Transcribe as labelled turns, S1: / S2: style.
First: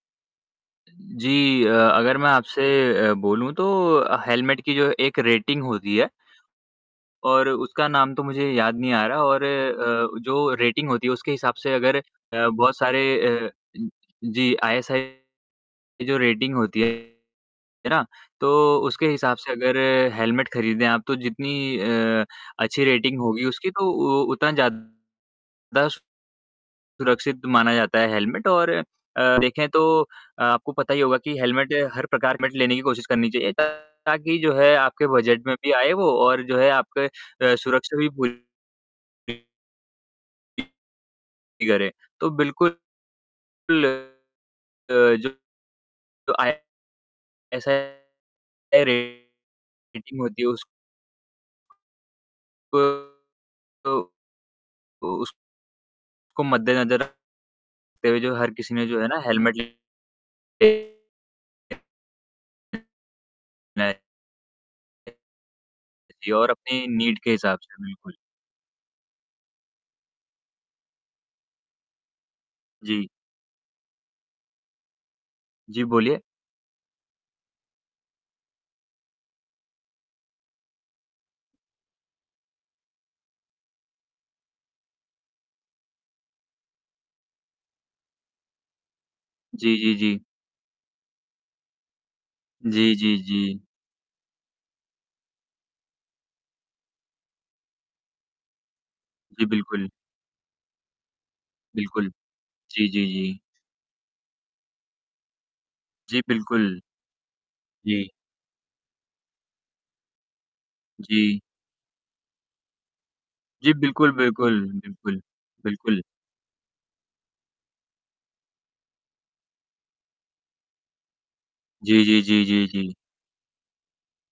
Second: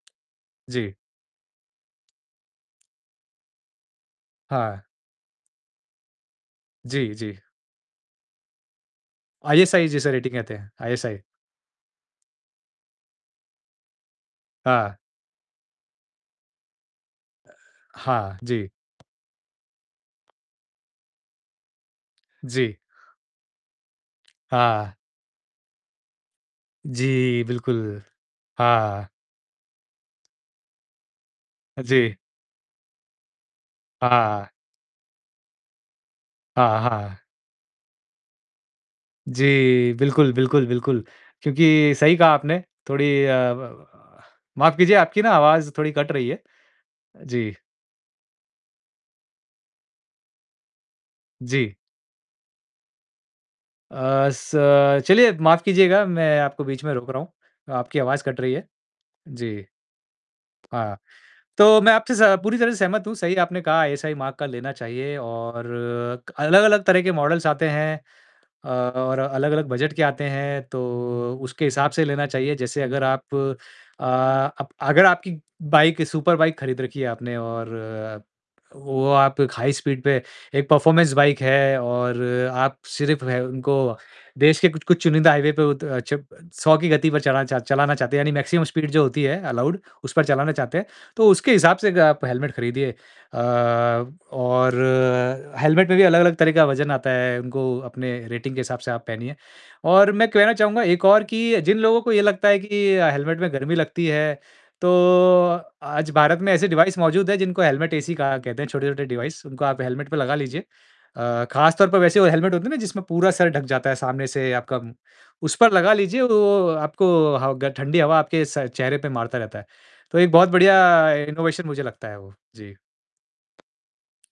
S1: जी।
S2: जी, अ, अगर मैं आपसे अ, बोलूं तो हेलमेट की
S1: हाँ।
S2: जो एक रेटिंग होती है
S1: जी, जी।
S2: और उसका नाम तो मुझे याद नहीं आ रहा और
S1: आईएसआई जैसे
S2: अ,
S1: रेटिंग आते
S2: जो
S1: हैं,
S2: रेटिंग होती है
S1: आईएसआई।
S2: उसके हिसाब से अगर अ, बहुत सारे अ, जी,
S1: हाँ।
S2: आईएसआई की जो रेटिंग होती है ना,
S1: हाँ जी।
S2: तो उसके हिसाब से अगर हेलमेट खरीदें आप तो जितनी अ,
S1: जी।
S2: अच्छी रेटिंग होगी उसकी तो उतना ज़्यादा
S1: हाँ। जी,
S2: सुरक्षित माना जाता
S1: बिल्कुल,
S2: है हेलमेट और अ,
S1: हाँ।
S2: देखें तो आपको पता ही होगा कि हेलमेट हर
S1: जी।
S2: प्रकार लेने की कोशिश करनी चाहिए ताकि
S1: हाँ।
S2: जो है आपके बजट में भी आए वो और जो है
S1: हाँ,
S2: आपके
S1: हाँ।
S2: अ, सुरक्षा भी पूरी
S1: जी, बिल्कुल, बिल्कुल, बिल्कुल,
S2: करे,
S1: क्योंकि सही कहा
S2: तो
S1: आपने,
S2: बिल्कुल
S1: थोड़ी अ,
S2: अ,
S1: माफ कीजिए आपकी ना
S2: जो
S1: आवाज थोड़ी कट रही है, जी।
S2: आईएसआई रेटिंग होती है उसको
S1: जी।
S2: अ
S1: अ,
S2: अ,
S1: स चलिए
S2: उसको
S1: माफ़ कीजिएगा मैं आपको बीच में
S2: मद्देनजर
S1: रोक रहा हूँ,
S2: रखते
S1: आपकी
S2: हुए
S1: आवाज़
S2: जो
S1: कट
S2: हर
S1: रही है
S2: किसी ने जो है ना हेलमेट
S1: जी, हाँ, तो मैं आपसे स पूरी तरह सहमत हूँ, सही आपने कहा आईएसआई मार्क का लेना चाहिए और
S2: और
S1: अलग-अलग
S2: अपनी
S1: तरह के
S2: नीड के
S1: मॉडल्स
S2: हिसाब
S1: आते
S2: से
S1: हैं
S2: बिल्कुल।
S1: और अलग-अलग बजट के आते हैं तो, उसके हिसाब से लेना चाहिए जैसे अगर
S2: जी।
S1: आप अ, अप आपकी
S2: जी,
S1: बाइक
S2: बोलिए।
S1: सुपर बाइक खरीद रखी है आपने और वो आप हाई स्पीड पर एक परफॉर्मेंस बाइक है और आप सिर्फ उनको देश के कुछ-कुछ चुनिंदा हाईवे पे वो त अ, चप 100 की गति पर चलाना चाह चलाना चाहते हैं यानी मैक्सिमम स्पीड जो होती है
S2: जी,
S1: अलाउड,
S2: जी,
S1: उस
S2: जी।
S1: पर चलाना चाहते हैं तो उसके हिसाब से अग आप हेलमेट खरीदिए
S2: जी, जी,
S1: अ,
S2: जी।
S1: और हेलमेट में भी अलग-अलग तरह का वजन आता है उनको अपने रेटिंग के हिसाब से आप पहनिए।
S2: जी, बिल्कुल।
S1: और मैं कहना चाहूँगा एक और कि जिन लोगों
S2: बिल्कुल,
S1: को ये लगता है
S2: जी,
S1: कि
S2: जी,
S1: अ, हेलमेट
S2: जी।
S1: में गर्मी लगती है तो आज
S2: जी,
S1: भारत में ऐसे
S2: बिल्कुल।
S1: डिवाइस मौजूद है जिनको हेलमेट
S2: जी।
S1: एसी कहा कहते हैं। छोटे-छोटे डिवाइस उनको आप हेलमेट पे लगा लीजिए।
S2: जी।
S1: अ, खास तौर पर वैसे वो हेलमेट होते हैं ना जिसमें पूरा सर ढक
S2: जी,
S1: जाता है
S2: बिल्कुल,
S1: सामने से
S2: बिल्कुल,
S1: आपका,
S2: बिल्कुल,
S1: उस पर लगा
S2: बिल्कुल।
S1: लीजिए वो आपको ह ग ठंडी हवा आपके स चेहरे पर मारता रहता है। तो एक बहुत बढ़िया इनोवेशन मुझे
S2: जी,
S1: लगता है
S2: जी,
S1: वो।
S2: जी, जी,
S1: जी।
S2: जी।